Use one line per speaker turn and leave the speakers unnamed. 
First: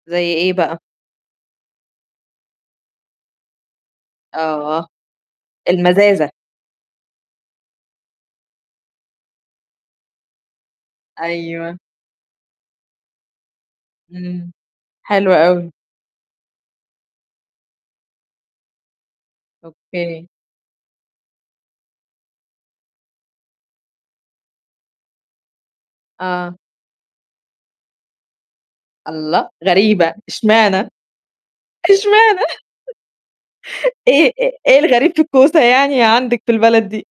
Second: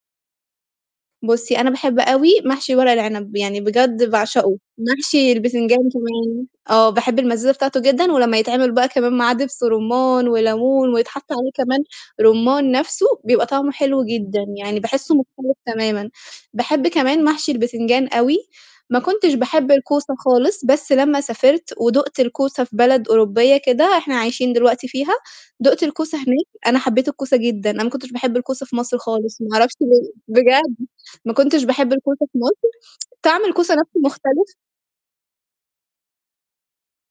زي إيه بقى؟
بُصّي، أنا باحب أوي محشي ورق العنب، يعني بجد باعشقه،
آه،
محشي البتنجان
المزازة.
كمان، آه باحب المزازة بتاعته جدًا ولمّا يتعمل بقى كمان معاه دبس رُمّان وليمون، ويتحط عليه كمان
أيوه.
رُمّان نفسُه بيبقى طعمه حلو جدًا،
إمم،
يعني باحسه
حلو
مختلف
أوي.
تمامًا، باحب كمان محشي البتنجان أوي، ما كنتش باحب الكوسة
أوكي.
خالص، بس لمّا سافرت ودُقت الكوسة في بلد أوروبية كده، إحنا عايشين دلوقتي فيها، دُقت الكوسة هناك
آه.
أنا حبيت الكوسة جدًا، أنا ما كنتش باحب الكوسة في مصر خالص، ما
الله!
أعرفش ليه
غريبة!
بجد
اشمعنى؟
ما كنتش باحب الكوسة في
اشمعنى؟
مصر طعم الكوسة نفسُه
إيه
مختلف.
إيه إيه الغريب في الكوسة يعني عندِك في البلد دي؟